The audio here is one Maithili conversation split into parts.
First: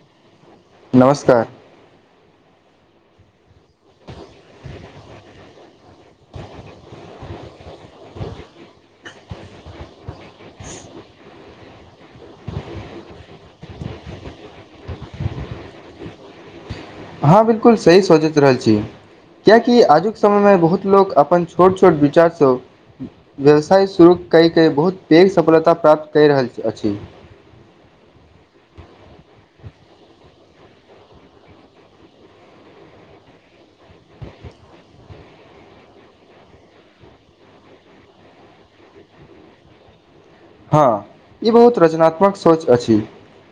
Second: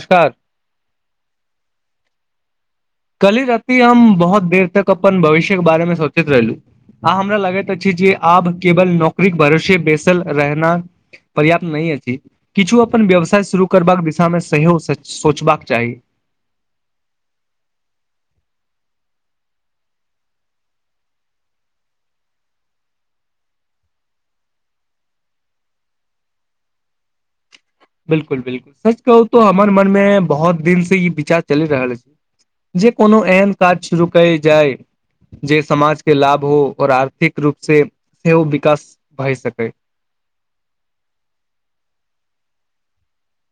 नमस्कार नमस्कार। काल्हि राति हम बहुत देर तक अपन भविष्यके बारेमे सोचैत रहलहुं, आ हमरा लगैत अछि जे आब केवल नौकरीक भरोसे बेैसल रहना पर्याप्त नहि अछि, किछु अपन व्यवसाय शुरू करबाक दिशामे सेहो सोचबाक चाही। हां, बिलकुल सही सोचि रहल छी, कियाकि आजुक समयमे बहुत लोक अपन छोट छोट विचारसं व्यवसाय शुरू कयके बहुत पैघ सफलता प्राप्त करि रहल अछि। बिलकुल, बिलकुल, सच कहु तं हमर मनमे बहुत दिन से इ विचार चलि रहल अछि जे कोनो एहन काज शुरू कयल जाय जे समाज के लाभ हो और आर्थिक रूप से सेहो विकास भए सकै। हां, इ बहुत रचनात्मक सोच अछि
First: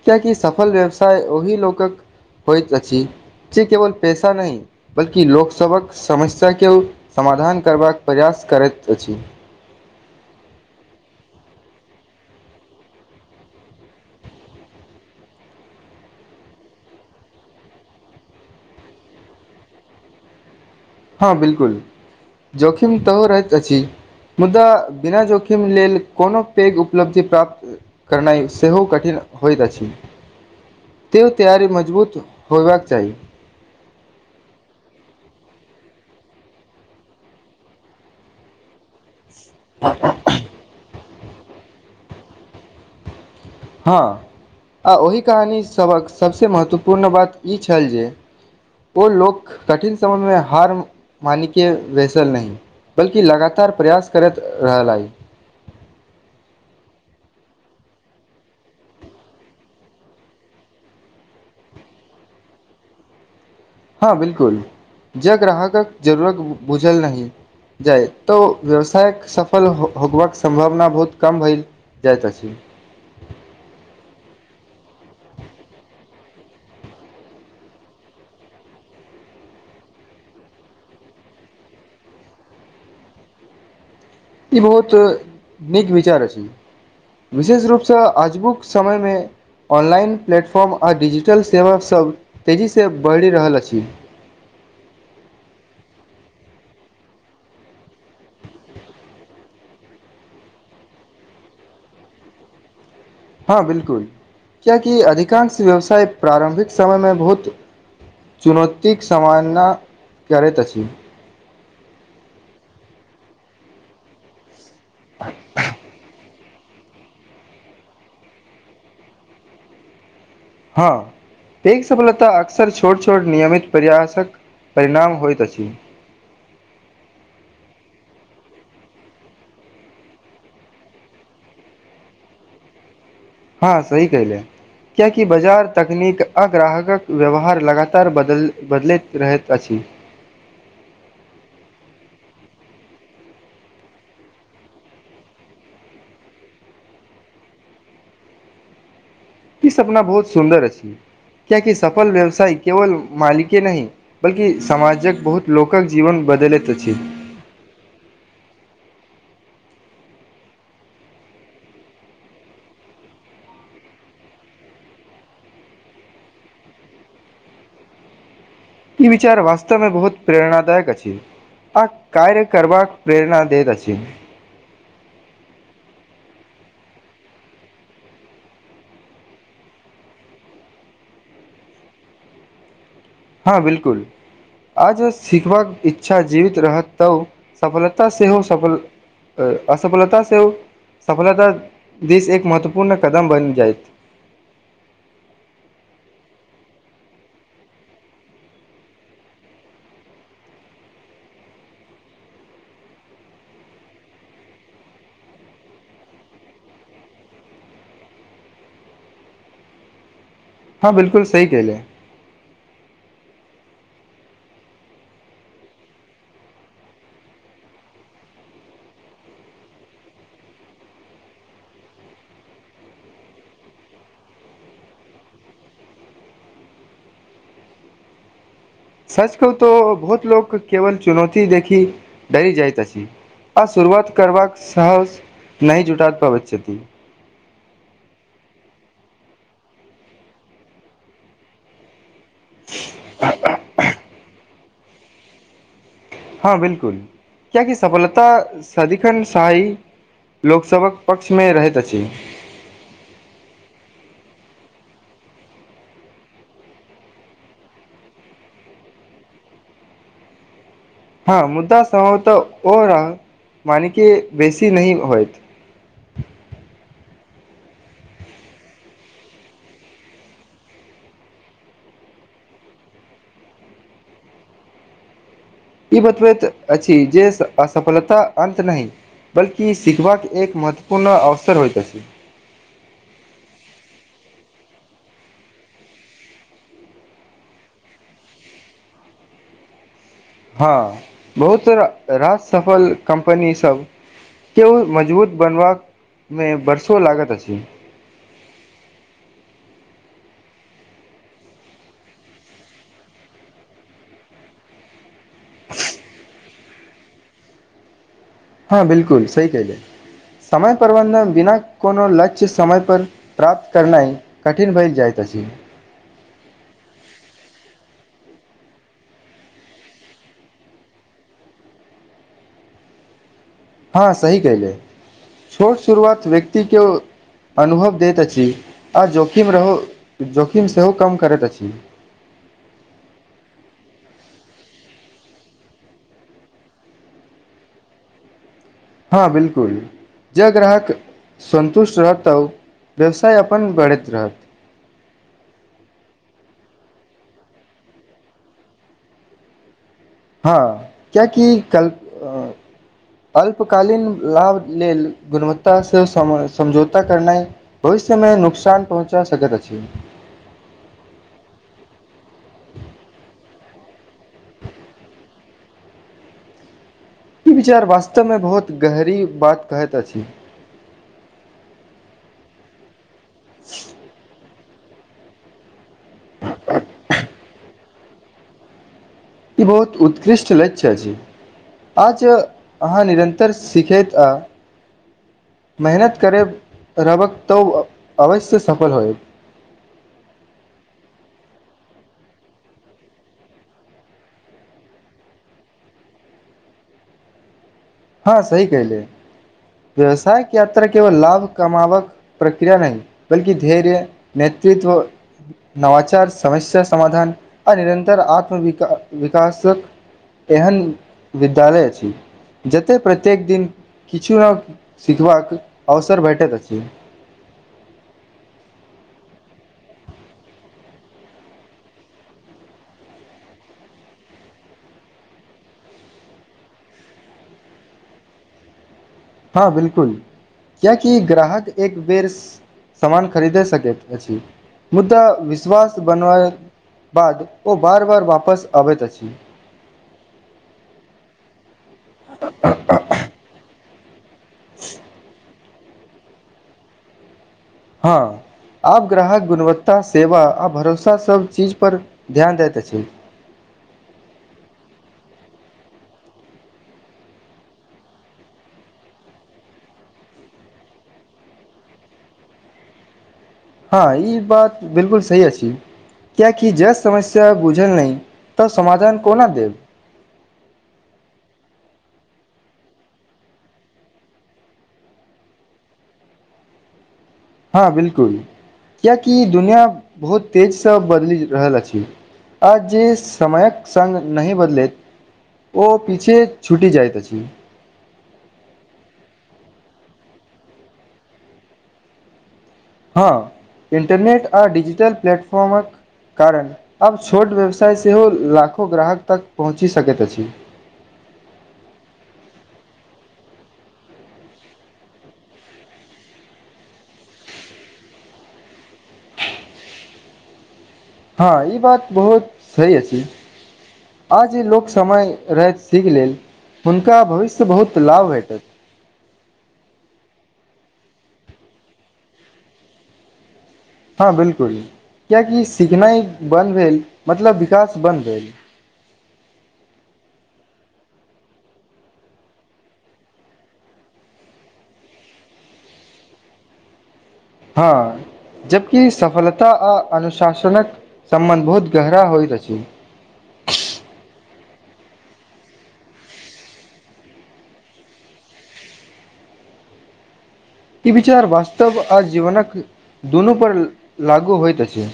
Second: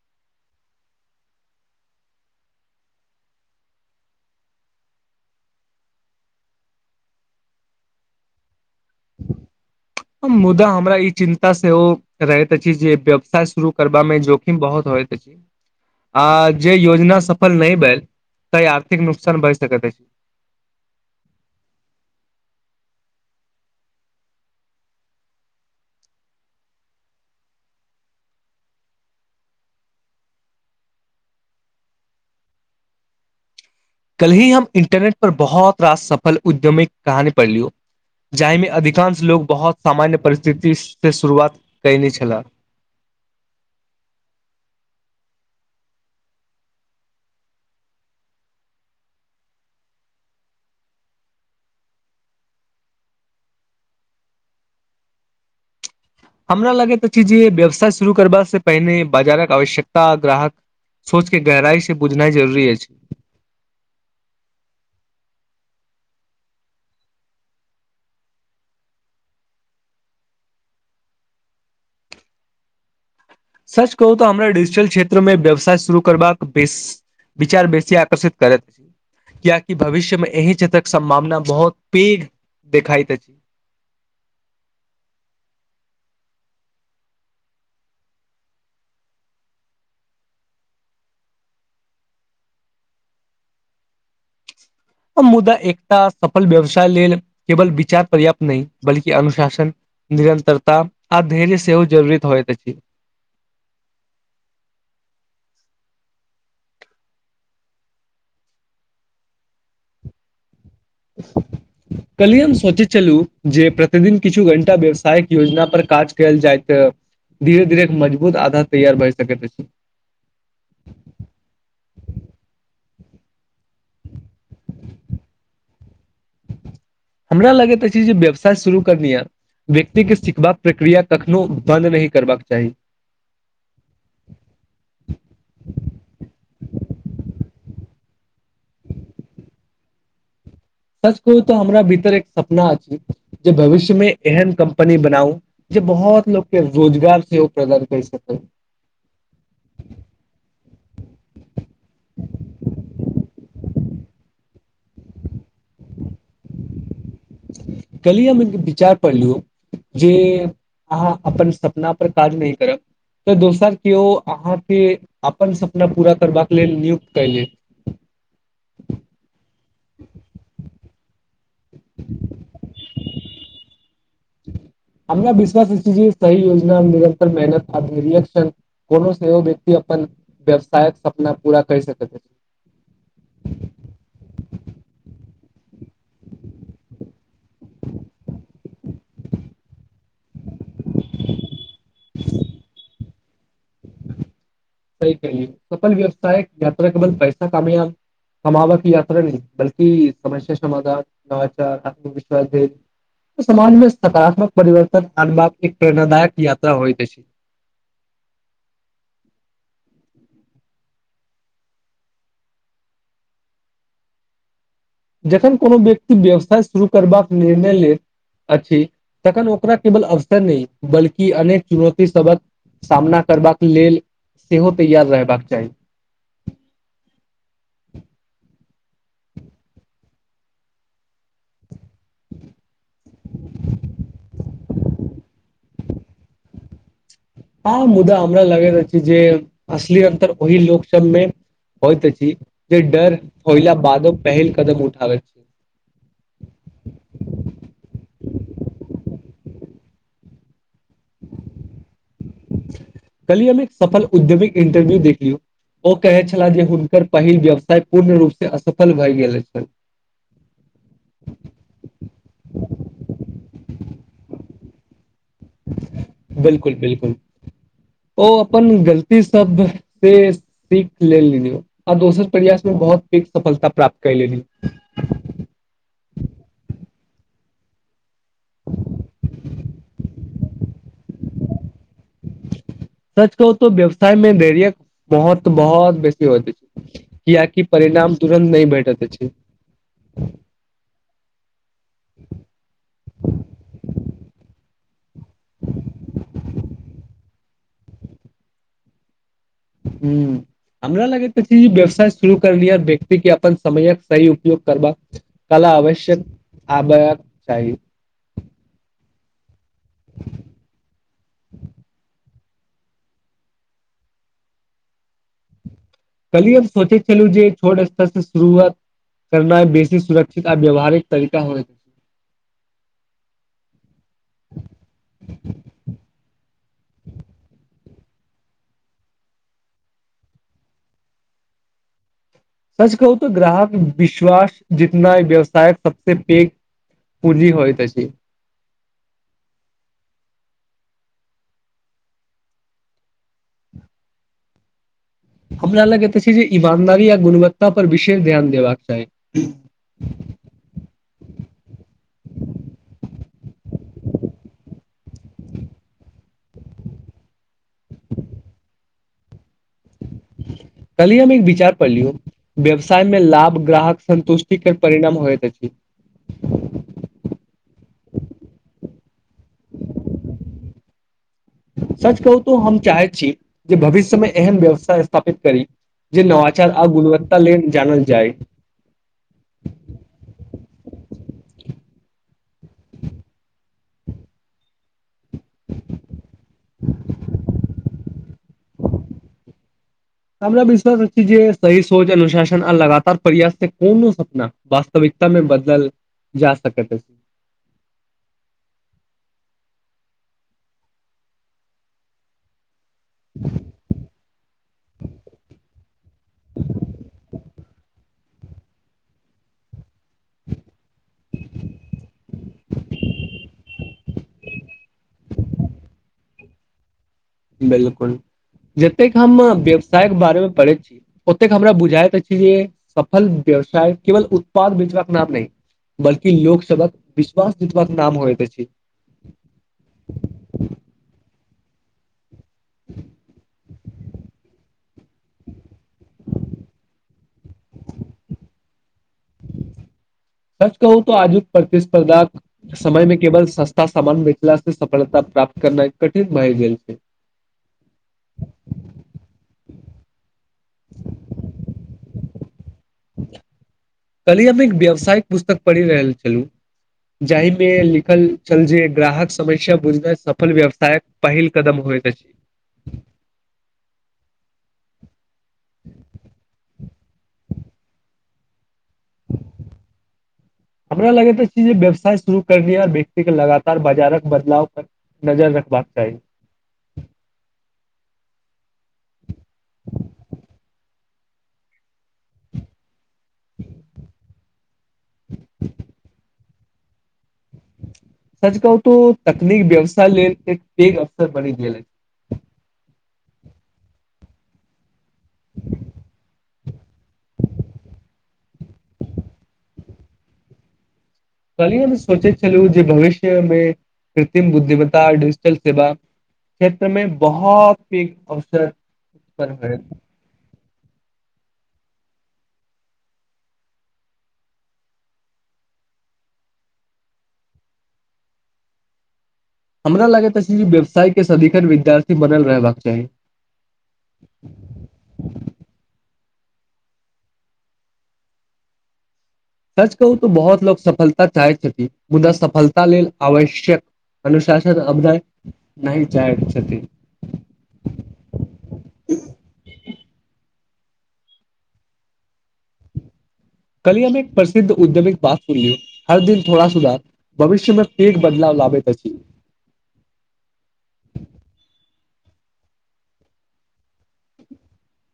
कियाकि सफल व्यवसाय ओहि लोकक होइत अछि जे केवल पैसा नहि बल्कि लोकसबहक समस्याके समाधान करबाक प्रयास करैत अछि मुदा हमरा ई चिन् ता सेहो रहैत अछि जे व्यवसाय शुरू करबा मे जोखिम बहुत होइत अछि आ जे योजना सफल नहि भेल त आर्थिक नुकसान बढ़ि सकैत अछि। हां बिलकुल, जोखिम त रहैत अछि मुदा बिना जोखिम लेल कोनो पैघ उपलब्धि प्राप्त करनाइ सेहो कठिन होइत अछि, तें तैयारी मजबूत होयबाक चाही। कल ही हम इंटरनेट पर बहुत रास सफल उद्यमीक कहानी पढ़ लियौ जाहिमे अधिकांश लोक बहुत सामान्य परिस्थिति से शुरुआत कयने छलाह। हां, आ ओहि कहानीसभक सबसं महत्वपूर्ण बात इ छल जे ओ लोक कठिन समयमे हार मानि के बैसल नहि बल्कि लगातार प्रयास करैत रहलै। हमरा लगैत अछि जे व्यवसाय शुरू करबा से पहिने बाजारक आवश्यकता, ग्राहकक सोचके गहराइसं बुझनाइ जरूरी अछि। हां बिलकुल, जं ग्राहकक जरूरत बुझल नहि जाय त व्यवसायक सफल होबाक सम्भावना बहुत कम भय जाइत अछि। सच कहु तं हमरा डिजिटल क्षेत्र मे व्यवसाय शुरू करबाक बेस विचार बेसी आकर्षित करत कियाकि भविष्य मे एहि क्षेत्रक सम्भावना बहुत पैघ देखाइत अछि। इ बहुत नीक विचार अछि, विशेष रूपसं आजुक समयमे ऑनलाइन प्लेटफॉर्म आ डिजिटल सेवासब तेजीसं बढ़ि रहल अछि। आ मुदा एकता सफल व्यवसाय लेल केवल विचार पर्याप्त नहि बल्कि अनुशासन, निरन्तरता आ धैर्य सेहो जरूरत होइत अछि। हां, बिलकुल, कियाकि अधिकांश व्यवसाय प्रारम्भिक समय मे बहुत चुनौतीक सामना करैत अछि। हुं। काल्हिये हम सोचैत छलहुं जे प्रतिदिन किछु घं टा व्यावसायिक योजना पर काज कयल जायत। ते, धीरे-धीरे एक मजबुत आधार तैयार भए सकैत अछि। हां, पैघ सफलता अक्सर छोट छोट नियमित प्रयासक परिणाम होइत अछि। हमरा लगैत अछि जे व्यवसाय शुरू करनीए, व्यक्तिके सिखबाक प्रक्रिया कखनहु बन्द नहि करबाक चाही। हां, सही कयलियै, किएकि बाजार तकनीक आ ग्राहकक व्यवहार लगातार बदलल बदलैत रहैत अछि। सच कहु त हमरा भितर एक सपना अछि जे भविष्यमे एहन कम्पनी बनाउ जे बहुत लोकके रोजगार सेहो प्रदान कय सकै। इ सपना बहुत सुन्दर अछि, कियाकि सफल व्यवसाय केवल मालिके नहि बल्कि समाजक बहुत लोकक जीवन बदलैत अछि। काल्हिये हम एक विचार पढ़लहुं जे अहाँ अपन सपना पर काज नहि करब त दोसर केओ अहाँके अपन सपना पुरा करबाक लेल नियुक्त कय लेत। ई विचार वास्तवमे बहुत प्रेरणादायक अछि आ कार्य करबाक प्रेरणा दैत अछि। हमरा विश्वास जे सही योजनामे निरन्तर मेहनत आरक्शन कोनो सेहो व्यक्ति अपन व्यवसायक सपना पूरा कर सकैत अछि। हँ बिलकुल आज सिखबाक इच्छा जीवित रहत तब सफलता सेहो सफल असफलता सेहो सफलता दिस एक महत्वपूर्ण कदम बनि जायत स क सफल व्यवसाय याता केल पैसा कामयाब कमााबा के यात्रा नहि बल्कि समस्या समाधान नवाचार आत्मविश्वास झ समाजमे सकारात्मक परिवर्तन आनबाक एक प्रेरणादायक यात्रा होइ जा छै। हां बिलकुल सही कहलियै। जखैन कोनो व्यक्ति व्यवसाय शुरू करबाक निर्णय लैत अछि तखन ओकरा केवल अवसर नहि, बल्कि अनेक चुनौती सभक सामना करबाक लेल, सेहो तैयार रहबाक चाही। सच कह तो बहुत लोक केवल चुनौती देखी डरी जाइत अछि आ शुरुआत करबाक सहस नहि जुटा पाबैत। आ मुदा हमरा लगैत अछि जे अशली अन्तर ओहि लोक सभमे होइत अछि। जे डर होइल बादो पहिल कदम उठ ल। हँ बिलकुल कियाकि सफलता सदिखन शी लोकसभक पक्षमे रहैत अछि। कलियम एक सफल उद्योमिक इंटरव्यू देख लियौ ओ कहै छलाह जे हुनकर पहिल व्यवसाय पूर्ण रूपसँ असफल भए गेल छलनि। हँ मुद्दा सम्भव तऽ ओ रह मानिक बेसी नहिी होइत। बिलकुल बिलकुल ओ अपन गलती सब से सीख लेल आ दोसर प्रयासमे बहुत सफलता प्राप्त क लेली। ई बतबैत अछि जे असफलता अन्त नहि बल्कि सिखबाक एक महत्वपूर्ण अवसर होइत अछि। सच कहू तऽ व्यवसाय मे धैर्य्यक महत्व बहुत बेसी होइते छै किियकि परिणाम तुरन्त नहि भेटत छै। हँ बहुत र सफल कम्पनीसभ के ओ मजबूत बनबामे वर्षो लागैत अछि। ह हमरा लगैत छै व्यवसाय शुरू करल व्यक्तिके अपन समयक सही उपयोग करबाका कला आवश्यक आबै चाही हँ बिलकुल सही कले समय प्रबन्धन बिना कोनो लक्ष्य समय पर प्राप्त करनाइ कठिन भेलए जाइत अछि। कल्हि हम सोचैत छलहुँ जे छोट शुरुआत करना बेसी सुरक्षित आ व्यावहारिक तरीका हो हँ सही कयलै छोट शुरुआत व्यक्तिके अनुभव दैत अछि आ जोखिम रहू जोखिम सेहो कम करैत अछि सच कहू तऽ ग्राहक विश्वास जितना व्यवसायक सबस पैघ पूंजी होइ त हँ बिलकुल ज ग्राहक सन्तुष्ट रहत तब व्यवसाय अपन बढ़ैत रहत हमरा लगै तऽ छै जे ईमानदारी आ गुणवत्ता परर विशेष ध्यान देबाक चाही। हँ क्याकि कल अल्पकालीन लाभ लेल गुणवत्तास से समझौता करनाइ भविष्यमे नुकसान पहुँचा सकैत अछि। कली हम एक विचार पढ़ लियौ व्यवसायमे लाभ ग्राहक संन्तुष्टिके परिणाम होइत अछि। ई विचार वास्तवमे बहुत गहरी बात कहैत अछि। सच कहू तो हम चाहैत छी जे भविष्यमे एहन व्यवस्था स्थापित करी जे नवचार आ गुणवत्त लै जानल जाइ ई बहुत उत्कृष्ट लक्ष्यी आज अहाँ निरन्तर सिखैत आ मेहनत करे रबक तो अवश्य सफल हो। हमरा विश्वास जे सही सोच अनुशासन आ लगातार प्रयास छै कोन न सपना वास्तविकतामे बदल जा सक हँ सी कहहि ले व्यवसाय क यात्रा केवल लाभ कमावक प्रक्रिया नहि बल्ि धैर्य नेतृत्व नवाचार समस्या समाधान- आ निरन्तर आत्मविक विकासके एहन विद्यालय अछि। जतय प्रत्येक दिन किछु ने जी। बिलकुल जतेक हम व्यवसायके बारेमे पढ़ैत छी ओतेक हमरा बुझाइत अछि जे सफल व्यवसाय केवल उत्पाद बीितबाक नाम नहि बल्कि लोकसभक विश्वास जीतबाक नाम होइत अछि। हँ बिलकुल किएकि ग्राहक एक बेर सामान खरीदे सकैत अछि मुदा विश्वास बनबाक बाद ओ बार बार वापस आबैत अछि। सच कहू त आजुक प्रतिस्पर्धा समय मे केवल सस्त ता सामानमे [unintelligible] सफलता प्राप्त करनाइ कठिन भाय गेलल छैय। हँ आब ग्राहक गुणवत्ता सेवा आ भरोसा सब चीज पर ध्यान दए त छै। वाय पुस्तक पढ़ि रहल छलू जाहिमे लिखल छल जे ग्राहक समस्या बुझनाइ सफल व्यवसायक पहिल कदम होइत अछि। हां ई बात बिलकुल सही अछि क्याकि जस समस्या बुझल नहि तऽ समाधान कोना देब हमरा लगे छ जे व्यवसाय शुरू करनिहार व्यक्ति के लगातार बाजारक बदलाव पर नजर रखबाक चाही। हँ बिल्कुल कियकि दुनिआँ बहुत तेजसँ बदलि रहल अछि आ जे समयक सङ्ग नहि बदलैत ओ पीछे छुटि जाइत अछि। सच कहू तऽ तकनीक व्यवसाय लेल एक पेघ अवसर बनि गेल ये। हँ इन्टरनेट आ डिजिटल प्लेटफॉर्मक कारण आब छोट व्यवसाय सेहो लाखो ग्राहक तक पहुँचि सकैत अछि। कहलियै हम सोचै छलहु जे भविष्यमे कृत्रिम बुद्धिमता डिजिटल सेवा क्षेत्रमे बहुत पघ अवसर उपर होय। हँ ई बात बहुत सही अछि आ जे लोक समय रहैत सीख लेल हुनका भविष्य बहुत लाभ भेटत। हमरा लागैत अछि व्यवसायके सदिखन विद्यार्थी बनल रहबाक चाही। हँ बिलकुल क्यकि सिखनाइ बन्द भेल मतलब विकास बन्द भेल। सच कहू तऽ बहुत लोक सफलता चाहे छथि मुदा सफलता लेल आवश्यक अनुशासन अध नहि चाहे छथि। हँ जबकि सफलता आ अनुशासनक समबन्ध बहुत गहरा होइत अछि। कलियमे एक प्रसिद्ध उऔद्यमिक बात सुनलिय हर दिन थोड़ा सुधार भविष्यमे फेर बदलाव लाबैत अछि। ई विचार वास्तव आ जीवनक दुूनू पर लागू होइत छैय।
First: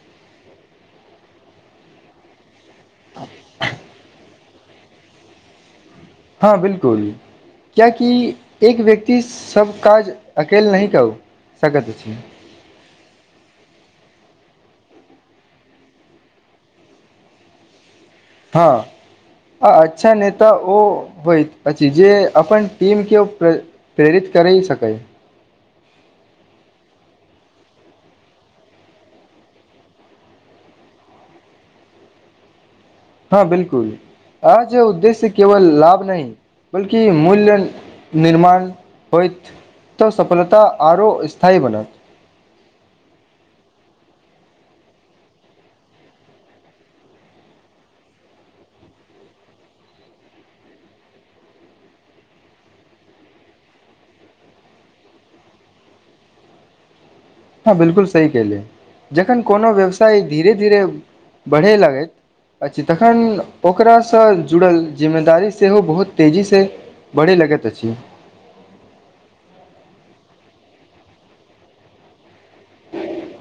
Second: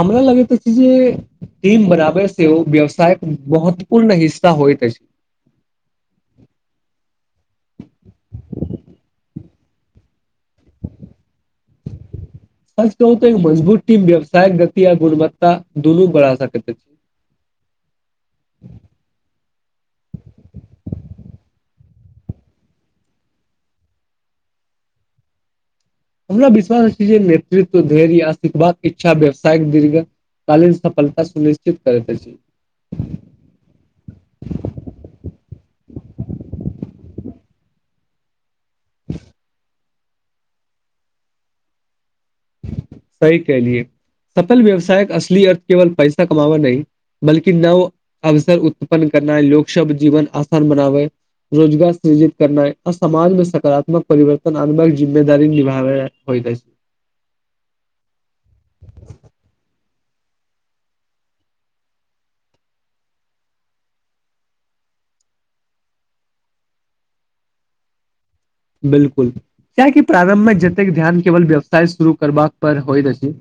हमरा लगैत छै जे टीम बराबर सेहो व्यवसायक महत्वपूर्ण हिस् ता होइत अछि। हँ बिलकुल क्यकि एक व्यक्ति सब काज अकेल नहि कऽ सकैत अछि [unintelligible] हाय गति आ गुणवत्ता दुनू बढ़ा सकैत छी। हाँ आ अच्छा नेता ओ होइत अछि। जे जे अपन टीम केओ प्रेरित करि सकै। हमरा विश्वास अछि जे नेतृत्व धैर्य आ सिखबाक इच्छा व्यवसायक दीर्घ कालीन सफलता सुनिश्चित करैत अछि। हँ बिलकुल आजे उद्देश्य केवल लाभ नहि बल्कि मूल्य निर्माण होयत तऽ सफलता आरो स्थायी बनत। सही कहलिय सफल व्यवसायक असल अर्थ केवल पैसा कमावै नहि बल्कि नव अवसर उत्पन्न करना लोक सभ जीवन आसान बनावै रोजगार सृजित करना आ समाजमे सकारात्मक परिवर्तन आनबाक जिम्मेदारी निभावे होत ऐछ। हँ बिलकुल सही कहलये जखन कोनो व्यवसाय धीरे धीरे बढ़य लगैत अछि तखन ओकरासँ जुड़ल जिम्मेदारी सेहो बहुत तेजीसँ बढ़य लगैत अछि। बिलकुल कियाकि प्रारम्भमे जतेक ध्यान केवल व्यवसाय शुरू करबा पर होइत अछि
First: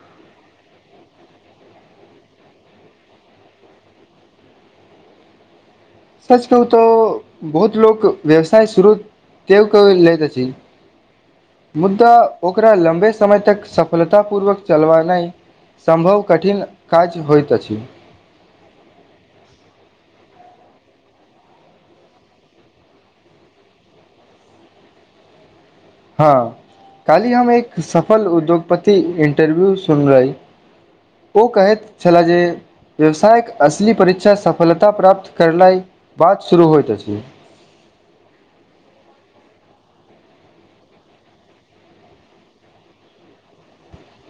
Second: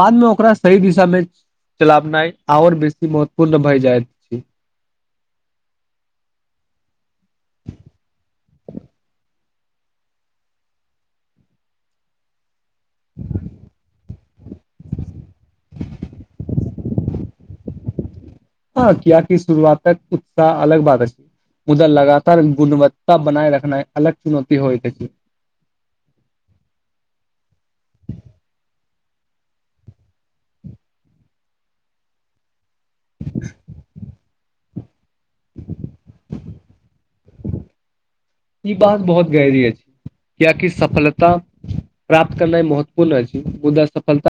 बादमे ओकरा सही दिशामे चलाबनाइ आओर बेसी महत्वपूर्ण भए जाइत। सच कहू तऽ बहुत लोक व्यवसाय शुरू दे कऽ लैत अछि मुदा ओकरा लम्बे समय तक सफलतापूर्वक चलवेनाइ सम्भव कठिन काज होइत अछि। हँ कियकि शुरुआतक उत्साह अलग बात अछि मुदा लगातार गुणवत्ता बनाय रखनाइ अलग चुनौती होइत अछि। हँ कालहि हम एक सफल उद्योगपति इंटरव्यू सुनली ओ कहैत छला जे व्यवसायक असली परीक्षा सफलता प्राप्त करलाइ बाद शुरू होइत अछि। ई बात बहुत गहरी अछि कियाकि सफलता प्राप्त करनाइ महत्वपूर्ण अछि मुदा सफलता